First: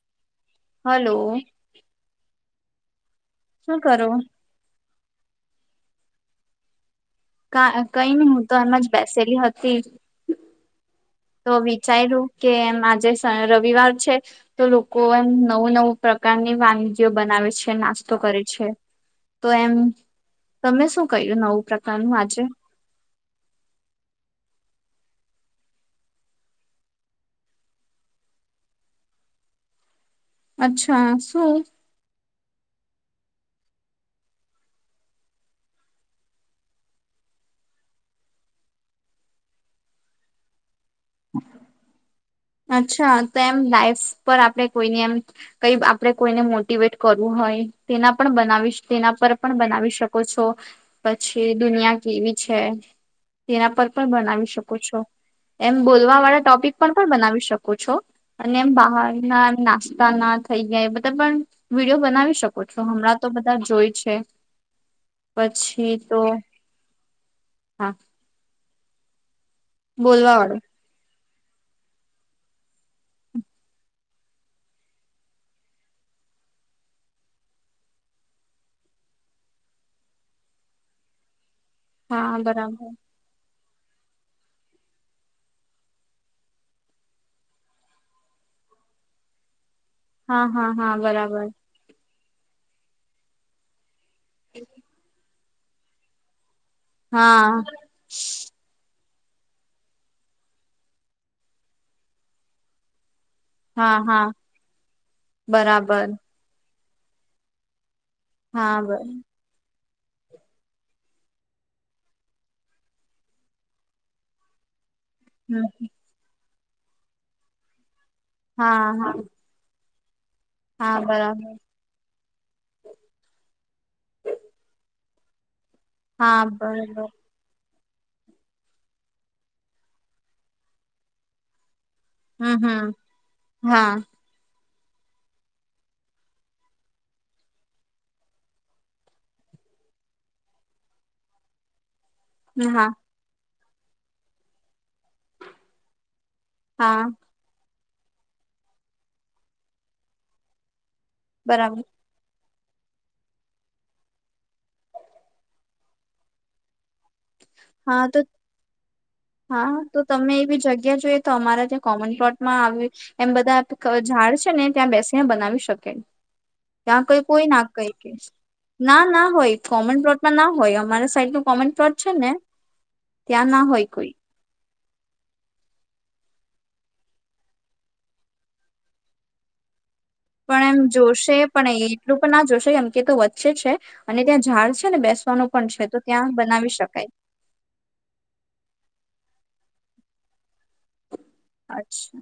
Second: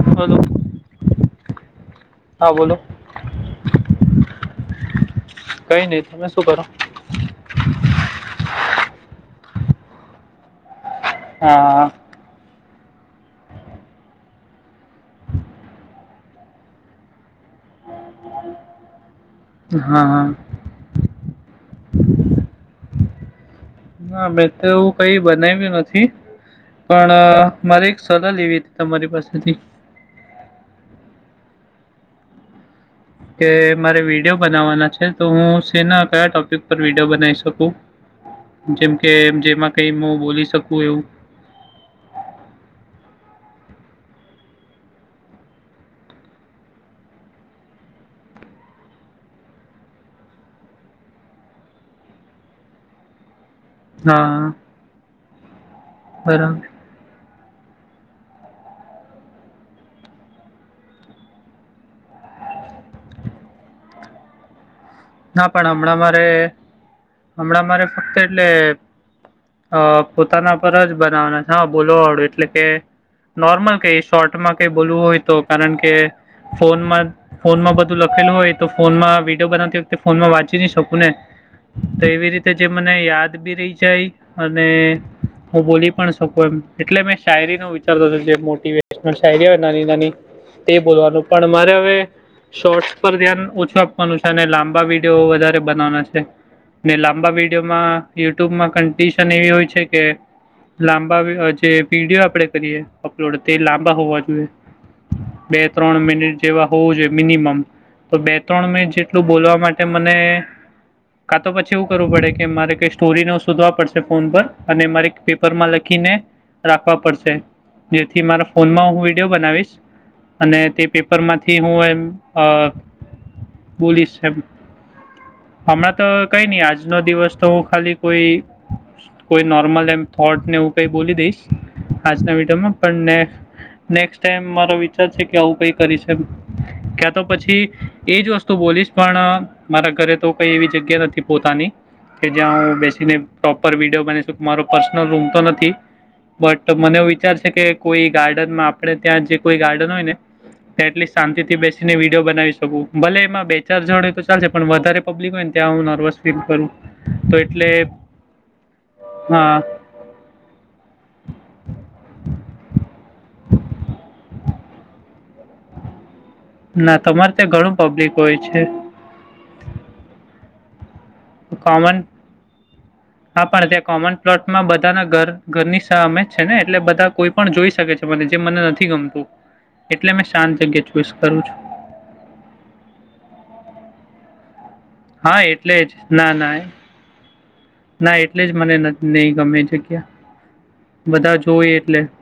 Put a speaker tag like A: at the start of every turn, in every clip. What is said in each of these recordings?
A: Hello
B: hello
A: હા બોલો
B: શું કરો
A: કઈ નહીં તમે શું કરો
B: કા કઈ નઈ હું તો એમાં જ બેસેલી હતી તો
A: હા
B: વિચાર્યું કે એમ આજે શ રવિવાર છે તો લોકો એમ નવું નવું પ્રકારની વાનગીઓ બનાવે છે નાસ્તો કરે છે તો એમ
A: હા હા
B: તમે શું કર્યું નવું પ્રકારનું આજે
A: ના મેં તો એવું કઈ બનાવ્યું નથી પણ મારે એક સલાહ લેવી હતી તમારી પાસેથી
B: અચ્છા શું
A: કે મારે વિડીયો બનાવવાના છે તો હું શેના કયા ટોપિક પર વિડીયો બનાવી શકું જેમ કે જેમાં કઈ હું બોલી શકું એવું
B: અચ્છા તો એમ લાઈફ પર આપડે કોઈને એમ કઈ આપડે કોઈને મોટવેટ કરવું હોયે હોય તેના પણ બનાવી તેના પર પણ બનાવી શકો છો પછી દુનિયા કેવી છે તેના પર પણ બનાવી
A: હા
B: શકો છો એમ બોલવા વાળા
A: બરાબર
B: ટોપિક પણ પણ બનાવી શકો છો એમ બહાર ના નાસ્તા ના થઈ ગયે બધા પણ વિડીયો બાનવી શકો છો હમણાં તો બધા જોઈ છે
A: ના પણ
B: પછી
A: હમણાં
B: તો
A: મારે હમણાં મારે
B: હા
A: ફક્ત એટલે અ
B: બોલવા
A: પોતાના
B: વાળું
A: પર જ બનાવના છે બોલોવાળું એટલે કે નોર્મલ કઈ શોર્ટમાં કઈ બોલવું હોય તો કારણ કે ફોનમાં ફોનમાં બધું લખેલું હોય તો ફોનમાં વિડીયો બનાવતી વક્તે ફોનમાં વાંચી નહી શકું ને તો એવી
B: હા
A: રીતે જે
B: બરાબર
A: મને યાદ બી રહી જાય અને હું બોલી પણ શકું એમ એટલે મેં શાયરી નું વિચારતો જે મોટીવેશનલ શાયરી હોય નાની નાની
B: હા હા
A: એ
B: હા
A: બોલવાનું પણ
B: બરાબર
A: મારે હવે શોર્ટસ પર ધ્યાન ઓછું આપ વાનુ છે ને લાંબા વિડીયો વધારે બનાવાના છે ને લાંબા
B: હા
A: વિડીયોમાં યુટ્યુબમાં કં ડિસન એવી હોય છે કે લાંબા જે પીડીઓ આપડે કરીએ લોડ તે લાંબા
B: હા
A: હોવા
B: હા
A: જોઈએ બે ત્રણ
B: બરાબર
A: મિનિટ જેવા હોવું જોઈએ મિનિમમ તો બે ત્રણ
B: હા
A: મિનિટ
B: બ
A: જેટલું બોલવા માટે મને કા તો પછી એવું કરવું પડે કે મારે કઈ સ્ટોરી ન શોધવા પડશે ફોન પર અને મારી
B: હમ
A: પેપરમાં લખીને રાખવા પડશે જેથી મારા
B: હા
A: ફોનમાં હું વિડીયો બનાવીશ અને તે
B: હા હા બરાબર
A: પેપરમાંથી હું એમ અ બોલીશ એમ હમણાં તો
B: હા
A: કઈ ની આજનો
B: બરાબર
A: દિવસ તો ખાલી કોઈ કોઈ નોર્મલ એમ થોટ ને હું કઈ બોલી દઈશ આજના
B: હમ
A: વિડીયોમાં
B: હમ
A: પણ નેક
B: હા
A: નેક્સટ ટાઈમ મારો વી છે કે આવું કઈ પરિસદ ક્યા તો પછી એજ વસ્તુ બોલીશ પણ મારા ઘરે તો કઈ એવી જગ્યા નથી પોતાની કે જ્યાં હું
B: હા
A: બેસીને પ્રોપર વિડીયો બનાવી શકુ મારો પર્સનલ રૂમ તો નથી બટ મને
B: હા
A: એવું વિચારશે કે કોઈ ગાર્ડનમાં આપડે ત્યાં જે કોઈ ગાર્ડન હોય ને તે એટલી શાંતિથી
B: બરાબર
A: બેસીને વિડીયો બનાવી શકું ભલે એમાં બે ચાર જણ તો ચાલશે પણ વધારે પબ્લિક હોય ને ત્યાં હું નર્વસ ફીલ કરું તો એટલે
B: હા તો
A: હા
B: હા તો તમે એ બી જગ્યા જોઈએ તો અમારા તે કોમન પ્લોટમાં આવ એમ બધા ઝાડ છે ને ત્યાં બેસીને બનાવી શકે
A: ના
B: ત્યાં કઈ
A: તમારે
B: કોઈ
A: ત્યાં
B: ના
A: ઘણું
B: કઈ કે
A: પબ્લિક હોય છે
B: ના ના હોય કોમન પ્લોટમાં ના હોય અમારે [unintelligible] કોમન પ્લૉટ છે ને
A: હા
B: ના
A: પણ ત્યાં
B: હોય કોઈ
A: કોમન પ્લોટમ મા બધાના ઘર ઘરની સહ અમે છે ને એટલે બધા કોઈ પણ જોઈ શકે છે મને જે મને નથી ગમતું એટલે મેં શાંત
B: પણ એમ
A: જગ્યા ચૂઝ
B: જોશે
A: કરું છું.
B: પણ એટલું પણ ના જોશે કેમ કે તો વચ્ચે જ છે અને ત્યાં ઝાડ છે ને
A: હા,
B: બેસવાનું પણ
A: એટલે
B: છે
A: જ
B: તો
A: ના
B: ત્યાં
A: ના
B: બનાવી શકાય
A: ના એટલે જ મને નઈ ગમે જગ્યા બધા જોય એટલે
B: અચ્છા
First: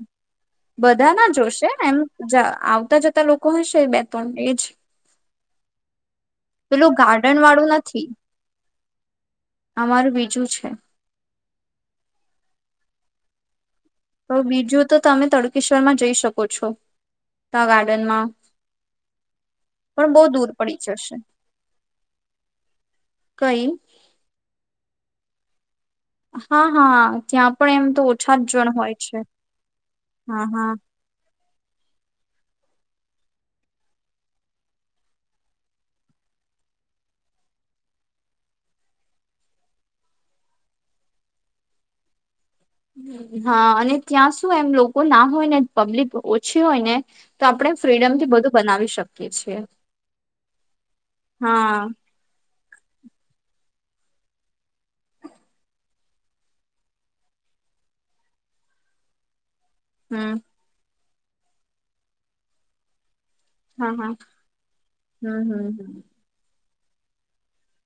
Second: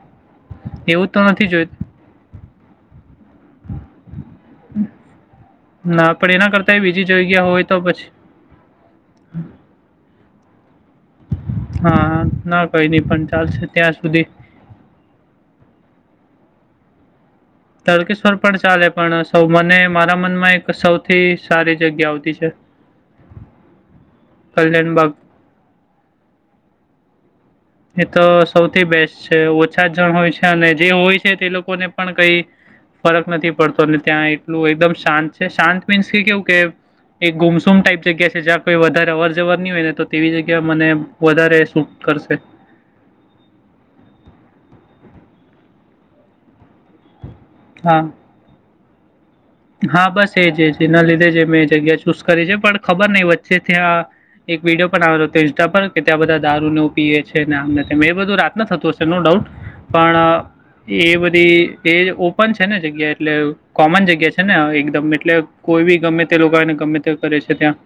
A: એવું
B: બધા
A: તો
B: ના
A: નથી
B: જોશે
A: જોયું.
B: એમ જ આવતા જતા લોકો હશે બે ત્રણ એજ
A: ના પણ એના કરતા
B: પેલું
A: બીજી જોઈ
B: ગાર્ડન
A: ગયા હોય
B: વાળું
A: તો પછ
B: નથી અમારું બીજું છે
A: હા ના કઈ નઈ પણ ચાલશે ત્યાં સુધી.
B: તો બીજું તો તમે તડુકેશ્વરમાં જઈ શકો છો ત્યાં ગાર્ડનમાં
A: તળકેશ્વર પણ ચાલે પણ સૌ મને
B: પણ
A: મારા
B: બહુ દૂર
A: મનમાં એક
B: પડી જશે
A: સૌથી સારી જગ્યા આવતી છે
B: કઈ?
A: કલ્યાણ બગ
B: હા હા ત્યાં પણ એમ
A: એ તો
B: ઓછા જ જણ
A: સૌથી
B: હોય
A: બેસ્ટ છે ઓછા જણ હોય છે
B: હા
A: અને
B: હા
A: જે હોય છે તે લોક કો ને પણ કઈ ફરક નથી પડતો અને ત્યાં એટલું એકદમ શાંત છે શાંત મીન્સ કે કેવું કે એક ગુમસુમ ટાઈપ જગ્યા છે જ્યાં કોઈ વધારે અવર જવર ની હોય ને તો તેવી જગ્યા મને વધારે સ કરશે
B: હા અને ત્યાં સુું એમ લોકો ના હોય ને પબ્લિક ઓછી હોય ને તો આપડે
A: હા
B: ફ્રીડમ થી બધું બનાવી શક
A: હા બસ એજ એજ છે એના લીધે જ મેં
B: હા
A: જગ્યા ચૂઝ કરી છે પણ ખબર ની વચ્ચે ત્યાં એક વિડીયો પણ આવેલો હતો ઇન્સ્ટા પર કે ત્યાં બધા દારૂ ને પીએ છે આમ એ બધું રાતના થતું હશે નો ડાઉટ
B: હમ
A: પણ એ બધી એ ઓપન છે ને જગ્યા એટલે
B: હા
A: કોમન
B: હા
A: જગ્યા હાં એકદમ એટલે
B: હમ હમ
A: કોઈ બી
B: હમ
A: ગમે તે લોકો આવીને ગમે તે કરે છે ત્યા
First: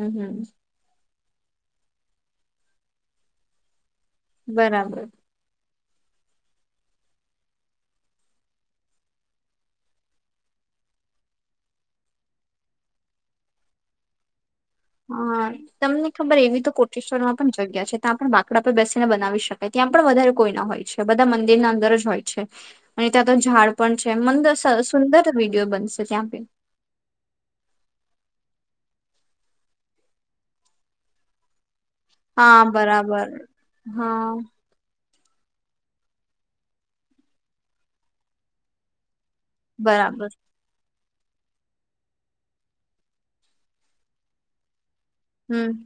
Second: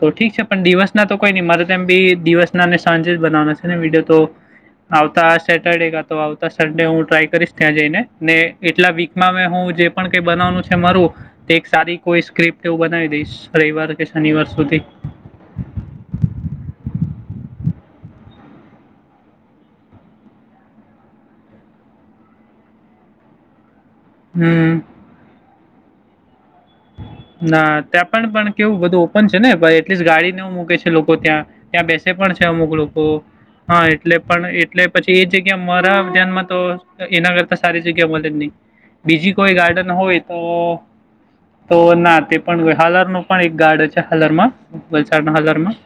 B: હમ હમ
A: ઠીક છે પણ દિવસ ના તો કોઈ ની મારે તેમ બી દિવસ નાને સાંજે જ બનાવા છે ને વિડીયો તો
B: બરાબર
A: આવતા આ સેટ [unintelligible] તો આવતા સડે હું ટ્રાય કરીશ ત્યાં જઈને ને એટલા વીકમાં મે હું જે પણ કઈ બનાવવાનું છે મારું તો એક સારી કોઈ સ્ક્રિપ્ટ એવું બનાવી દઈશ રવિવાર કે શનિવાર સુધી
B: હા તમને ખબર એવી તો કોટેશ્વર માં પણ છે. જગ્યા છે ત્યાં પણ બાકડા પર બેસીને બનાવી શકાય ત્યાં પણ વધારે કોઈના હોય છે બધા મંદિરના અંદર જ હોય છે. અને ત્યાં તો ઝાડ પણ છે મંદ
A: હમ
B: સુંદર વિડીયો બનશે ત્યાં બી
A: ના ત્યાં પણ કેવું બધું ઓપન છે ને એટલીસ્ટ ગાડીનેવું મૂકે છે લોકો ત્યાં ત્યાં બેસે પણ છે
B: હા
A: અમુક લોકો
B: બરાબર
A: હા એટલે પણ એટલે પછી એ જગ્યા મારા ધ્યાનમાં તો એના કરતા સારી જગ્યા મળે જ નહી બીજી કોઈ ગાર્ડન હોય
B: બરાબર
A: તો તો ના તે પણ હાલર નો પણ એક ગાર્ડ છે હાલરમાં વલસાડના
B: હમ
A: હાલરમાં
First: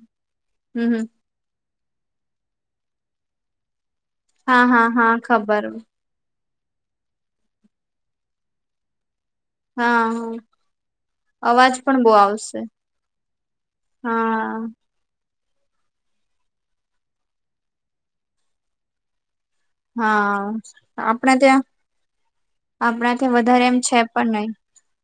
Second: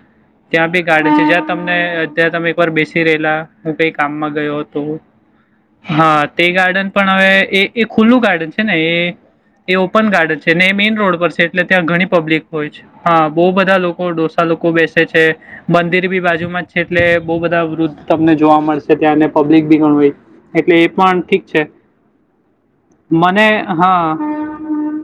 A: ત્યાં
B: હમ
A: બી
B: હમ
A: ગાડી છે જ્યાં તમને અત્યારે તમે એક વાર બેસી રહેલા હું કઈક કામમાં ગયો
B: હા
A: હતો
B: હા હા ખબર
A: હા તે ગાર્ડન પણ હવે એ ખુલ્લું ગાર્ડન છે ને એ
B: હા
A: ઓપન
B: હા
A: ગાર્ડન છે. જેને મેઈન રોડ પર છે એટલે
B: અવાજ
A: ત્યાં
B: પણ
A: ઘણી
B: બહુ
A: પબ્લિક
B: આવશે
A: હોય છે. હા બહુ બધા લોકો ડોસા
B: હા
A: લોકો બેસે છે. મંદિર બી બાજુ માં જ છે એટલે બહુ બધા વૃદ્ધ તમને જોવા મળશે ત્યાં ને પબ્લિક બી ઘણુ હોય
B: હા
A: એટલે એ પણ
B: આપણા
A: ઠીક
B: ત્યાં
A: છે.
B: આપણા ત્યાં
A: મને
B: વધારે એમ છે
A: હા
B: પણ નહી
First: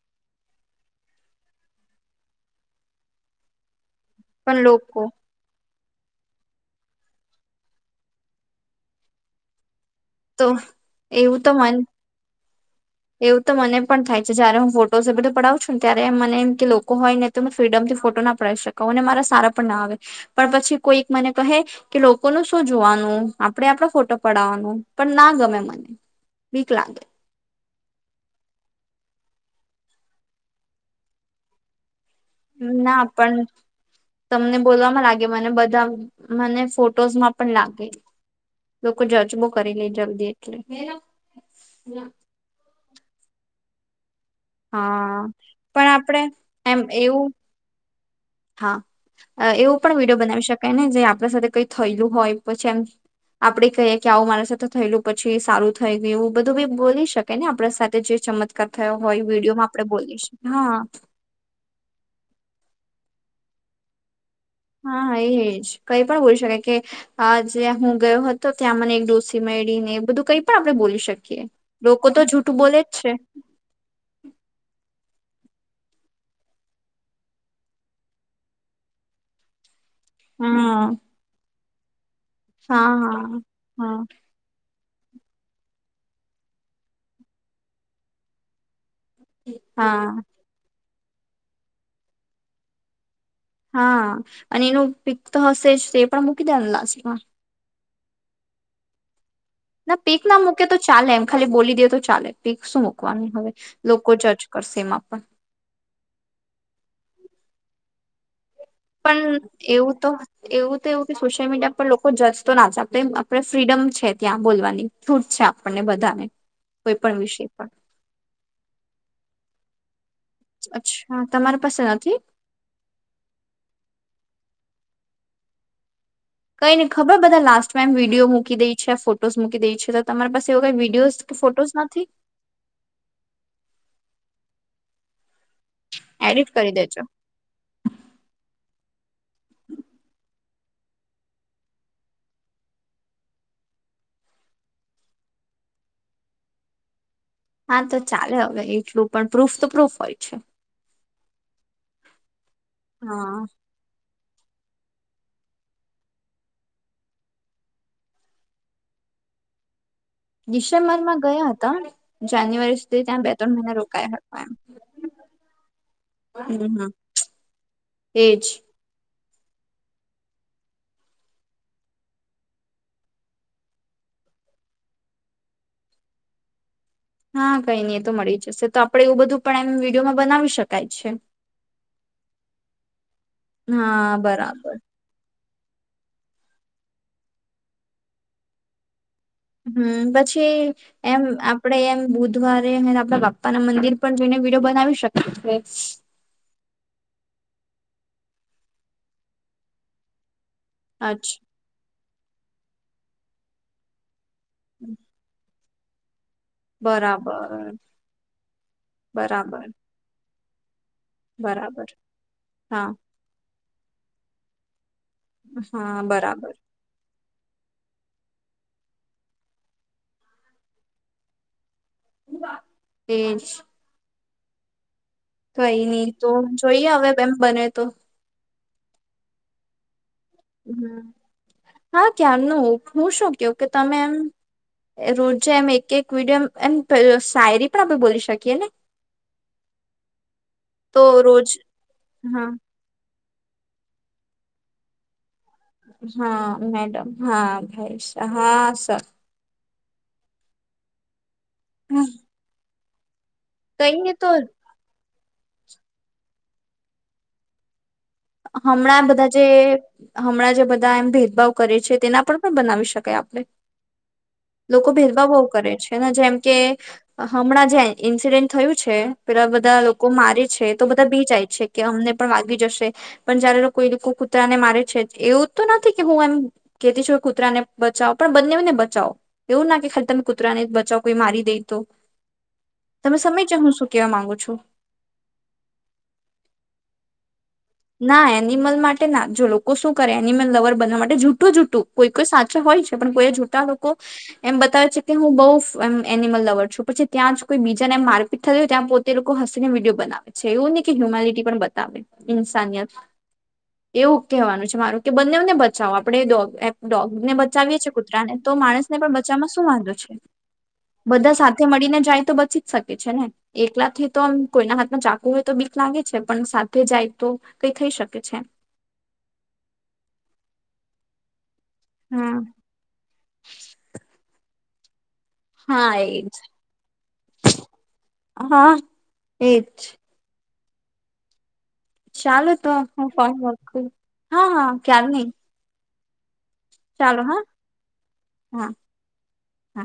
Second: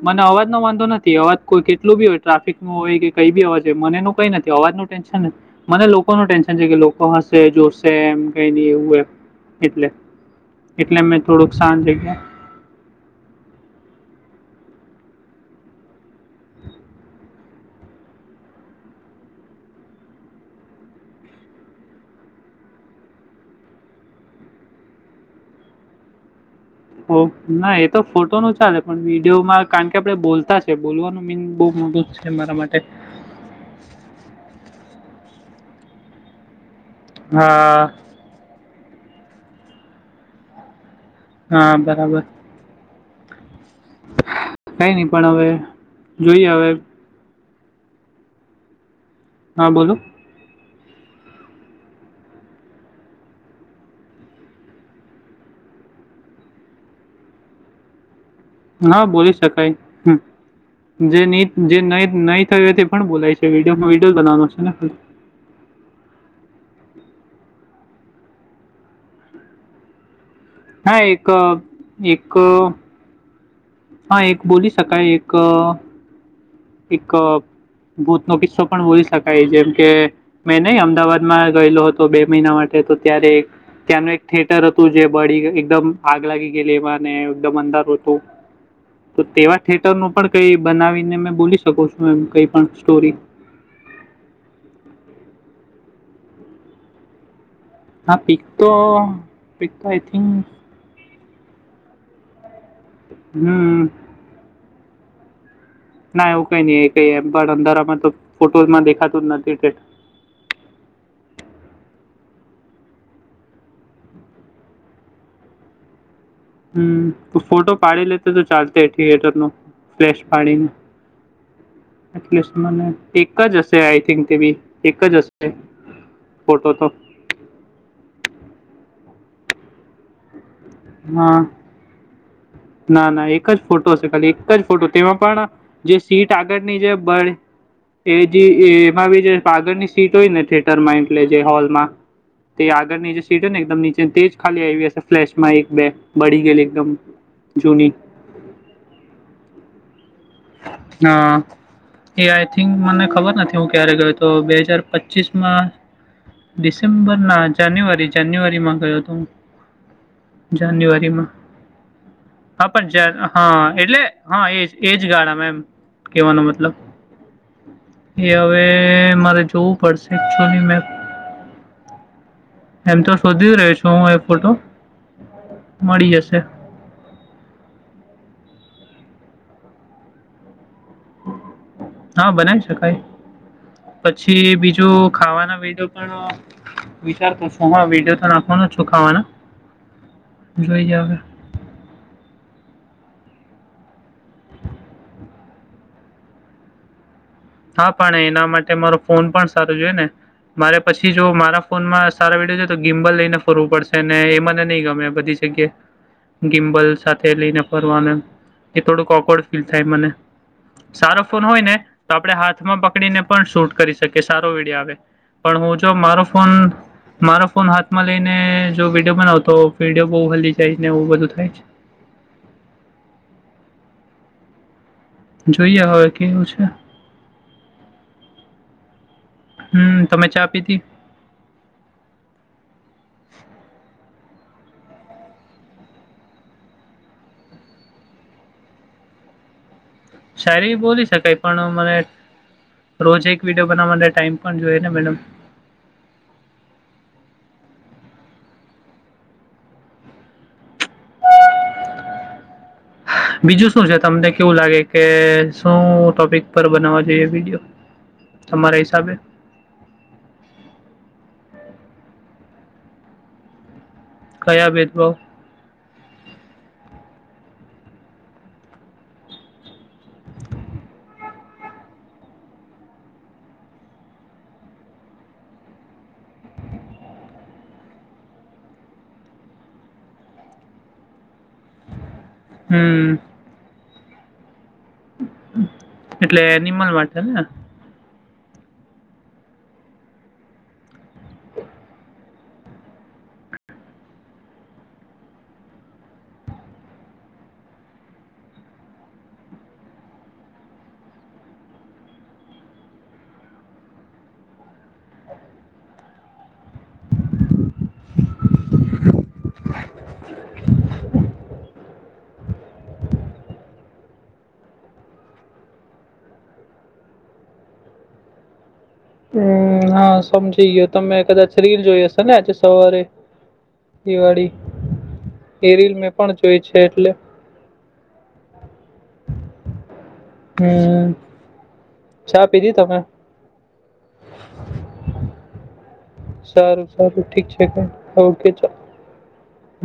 A: મને અવ અવાજ નો વાંધો નથી અવાજ કોઈ કેટલુ બી હોય ટ્રાફિક નો હોય કે કઈ બી અવાજ હોય મને નો કઈ નથી
B: પણ
A: અવાજ નું
B: લોકો
A: ટેન્શન નથી મને લોકો નો ટેન્શન છે કે લોકો હશે જોશે એમ કઈ નઇ એવું એ એટલે
B: તો
A: એટલે મેં
B: એવું તો
A: થોડુંક
B: મન
A: શાંત જગ્યા
B: એવું તો મને પણ થાય. જયારે હું ફો એ બધું પડાવું છું ને ત્યારે મને એમ કે લોકો હોય ને તો ફ્રીડમ થી ફોટો ના પડાવી શકાવ અને મારા સારા પણ ના આવે પણ પછી કોઈ મને કહે કે લોકોનું શું જોવાનું આપડે આપણા ફોટો પડવાનું પણ ના ગમે મને બીક લાગે
A: ઓ ના એ તો ફોટો નું ચાલે પણ વિડીયોમાં કારણ કે આપડે બોલતા છે બોલવાનું મીન બહુ મોટું છે. મારા માટે
B: ના પણ તમને બોલવામાં લાગે મને બધા મને ફોટ ફોટોઝ માં પણ લાગે
A: હા
B: લોકો જજબો કરી લે જલ્દી એટલે
A: હા બરાબર કઈ નહી
B: હા
A: પણ હવે
B: પણ આપડે
A: જોઈએ હવે
B: એમ એવું હા
A: હા
B: એવું પણ
A: બોલો
B: વિડીયો બનાવી શકાય ને જે આપણા સાથે કઈ થયેલું હોય પછી એમ આપડે કહીએ કે આવું મારા સાથે થયેલું પછી સારું થઈ ગયું એવુ બધું બી બોલી શકે ને આપડા સાથે જે ચમત્
A: હા બોલી શકાય
B: હા
A: જે જે ન નહી થયુ હોય તે પણ બોલાય છે વિડીયોમાં વિડીયો બવાનો છે. ને
B: હા હા એજ કઈ પણ બોલી શકાય કે આ જ્યાં હું ગયો હતો ત્યાં મને એક ડોસી મેળીને એવું બધું કઈક પણ આપણે
A: હા
B: બોલી
A: એક
B: શકીએ લોકો તો
A: એક
B: જૂઠું બોલે જ છે.
A: હા એક બોલી સકાય એક એક ભૂત નો કિસ્સો પણ બોલી શકાય જેમ કે મેં નહીં
B: હા
A: અમદાવાદમાં ગયેલો હતો બે મહિના માટે તો
B: હા
A: ત્યારે ત્યાંનું એક
B: હા
A: ત્યાંનું એક થિયટર હ તુ જે બળી એકદમ આગ લાગી ગયેલી એમાંને એકદમ અંદારુ હતું તો તેવા થિયેટર ન
B: હા
A: પણ કઈ બનાવીને મે બોલી શકો છું એમ કઈ પણ સ્ટોરી
B: હા અને એનું પિક તો હશે જ તે પણ મૂકી દેવા નુ લાસ્ટ માં
A: હા પિક તો તો આઈ
B: ના પીક ના
A: થિંક
B: મૂકે તો ચાલે એમ ખાલી બોલી દે તો ચાલે પિક શું મૂકવાનું હવે
A: હમ્મ.
B: લોકો જજ કરશે એમાં પણ
A: ના એવું કઈ નઈ એ કઈ એમ પણ અંધારામાં તો ફોટોઝમાં દેખાતું
B: પણ
A: જ નથી તે
B: એવું તો એવું તો એવું કે સોશિયલ મીડિયા પર લોકો જજ તો ના છે આપણે આપણે ફ્રીડમ છે ત્યાં બોલવાની છૂટ છે આપણને બધાને કોઈ પણ
A: હમ
B: વિષય પર
A: ફોટો પાડી લેતે તો ચાલશે થિયેટર નુ ફ્લેશ પાડીને
B: અચ્છા તમારી પાસે નથી
A: એટલે મને એક જ હશે આઈ થિંક બી એક જ હશે ફોટો
B: કઈ નહિ
A: તો.
B: ખબર બધા લાસ્ટ ટાઈમ વિડીયો મૂકી દઈ છે ફોટોઝ મૂકી દઈ છે તો તમારી પાસ
A: ના, ના ના એક જ ફોટો હશે ખાલી એક જ ફોટો તેમાં પણ જે સીટ
B: એડિટ કરી
A: આગળની જે
B: દેજો
A: બળ એ જે એમાં બી જે પાગળ ની સીટ હોય ને તે હોલમાં તે આગળની જે સીટ હોય ને એકદમ નીચે તેજ ખાલી હોય માં એક બે બળી ગયલી એકદમ
B: હા
A: જૂની.
B: તો ચાલે હવે એટલું પણ પ્રૂફ તો પ્રૂફ હોય છે
A: હા એ આઈ થિંક મને ખબર
B: હા
A: નથી હું ક્યારે ગયો તો બે હજાર પચીસમાં ડિસેમ્બર ના જાન્યુઆરી જાન્યુઆરીમાં ગયો હતો હું.
B: [inaudible] ડિસેમ્બર માં
A: જાન્યુઆરીમાં.
B: ગયા હતા
A: હા,
B: જાન્યુઆરી
A: પણ
B: સુધી ત્યાં બે ત્રણ મહિના રોકાયા હતા એમ
A: શિયાળામાં એમ કેવાનો મતલબ
B: હમ હમ
A: એ
B: એજ
A: હવે મારે તો પરસેપ્સની મેં એમ તો શોધી રહીશ હું એ ફોટો મળી જશે.
B: હા કઈ નઈ એ તો મળી જશે તો આપડે એવું બધું પણ એમ વિડીયોમાં બનાવી શકાય છે.
A: હા બનાવી શકાય
B: હા
A: પછી
B: બરાબર
A: બીજું ખાવાના બીજો પણ વિચાર પૂછવાનો વિડીયો તો નાખવાનો શુ ખાવાનો
B: હું પછી એમ આપડે એમ બુધવારે ને આપડા બાપ પપ્પાના મંદિર પણ જઈને વિડીયો બનાવી શકે છે.
A: હા પણ એના માટે મારો ફોન પણ સારો જોઈ ને મારે પછી જો
B: અચ્છા
A: મારા ફોનમાં સારા વિડયો ને તો ગિમ્બલ લઈને ફરવું પડશે ને એ મને નહ ગમે બધી જગ્યાએ ગિમ્બલ સાથે લઈને
B: બરાબર
A: ફરવાનું એમ એ થોડુંક ઓકડ ફીલ
B: બરાબર
A: થાય મને. સારો ફોન હોય ને
B: બરાબર
A: તો આપડે હાથમાં
B: હા
A: પકડીને પણ શૂટ કરી શકીએ સારો વિડીયો આવે. પણ હું જો
B: હા
A: મારો
B: બરાબર
A: ફોન મારો ફોન હાથમાં લઈને જો વિડીયો બનાવુ તો વિડીયો બહું હલી જાય ને એવું બધું થાય છે.
B: તે જ કઈ
A: જોઈએ
B: નહી
A: હવે
B: તો
A: કેવું છે.
B: જોઈએ હવે બેમ્પ બને તો.
A: હમ.
B: હા, ક્યારનું હું શું કેવ તમે એમ એ રોજે એમ એક એક વિડીયો એમ એમ શાયરી પણ આપણે બોલી શકીએ ને. [inaudible]
A: શાયરી
B: તો
A: બોલી શકાય
B: રોજ
A: પણ મને
B: હા
A: રોજ એક વિડીયો બનાવવા માટે ટાઈમ પણ જોઈએ ને મેડમ.
B: હા, મેડમ, હા હા સર. [unintelligible]
A: બીજું શું છે
B: કઈને તો
A: તમને કેવું લાગે કે શું ટોપિક પર બનાવવા જોઈએ વિડીયો? તમારા
B: હમણાં
A: હિસાબે
B: બધા જે હમણાં જે બધા એમ ભેદભાવ કરે છે. તેના પર પણ બનાવી શકાય આપણે લોકો ભેદભાવ બોવ કરે છે. એમાં જેમ કે હમણાં જે ઇન્સીડેન્ટ થયું છે પેલા બધા લો કો મારે છે તો બધા બી જાય છે કે અમને પણ વાગી જશે. પણ જયારે કોઈ લોકો કૂતરા ને મારે છે એવું તો નથી કે હું એમ કેતી છું કૂતરા ને બચાવ પ પણ બંનેઉ ને બચાવો એવું ના કે ખાલી તમે કૂતરા ને જ બચાવો કોઈ મારી દે તો તમે
A: હમ
B: સમયજા હું શું કેવા માંગુ છું.
A: એટલે એનિમલ માટે ને.
B: ના એનિમલ માટે ના જો લોકો શું કરે એનિમલ લવર બનવા માટે જૂઠું જૂઠું કોઈ કોઈ સાચુ હોય છે પણ કોઈ જૂઠા લોકો એમ બતાવે છે કે હું બોવ ફ એમ એનિમલ લવર છું પછી ત્યાં જ કોઈ બીજાને એમ મારપીટ થતી હોય ત્યાં પોતે લોકો હસીને વિડીયો બનાવે છે એવું ની કે હ્યુમેલિટી પણ બતાવે. ઇન્સાનિયત. એવું કહેવાનું છે મારું કે બંને ઓને બચાવો આપડે ડોગ એમ ડોગ ને બચાવીએ છીએ કુતરાને તો તો માણસ ને પણ બચાવવામાં શું વાંધો છે. બધા સાથે મળીને જાય તો બચી જ શકે, છે ને એકલા થી તો એમ કોઈના હાથમાં ચાકુ હોય તો બી લાગે છે, પણ સાથે જાય તો કઈ થઈ શકે છે.
A: હમ હા સમજી ગીયો તમે કદાચ રીલ જોઈ હશે ને
B: હમ
A: આજે સવારે એ વાડી? એ રીલ
B: હા
A: મેં
B: એજ
A: પણ જોઈ છે, એટલે
B: હા, એજ.
A: હમ. ચા
B: ચાલો તો
A: પીધી તમે
B: હું ફોન મુકું હા હા ક્યારની
A: સારું
B: ચાલો
A: સારું
B: હા
A: ઠીક છે, કય ઓકે
B: હા
A: ચા
B: હા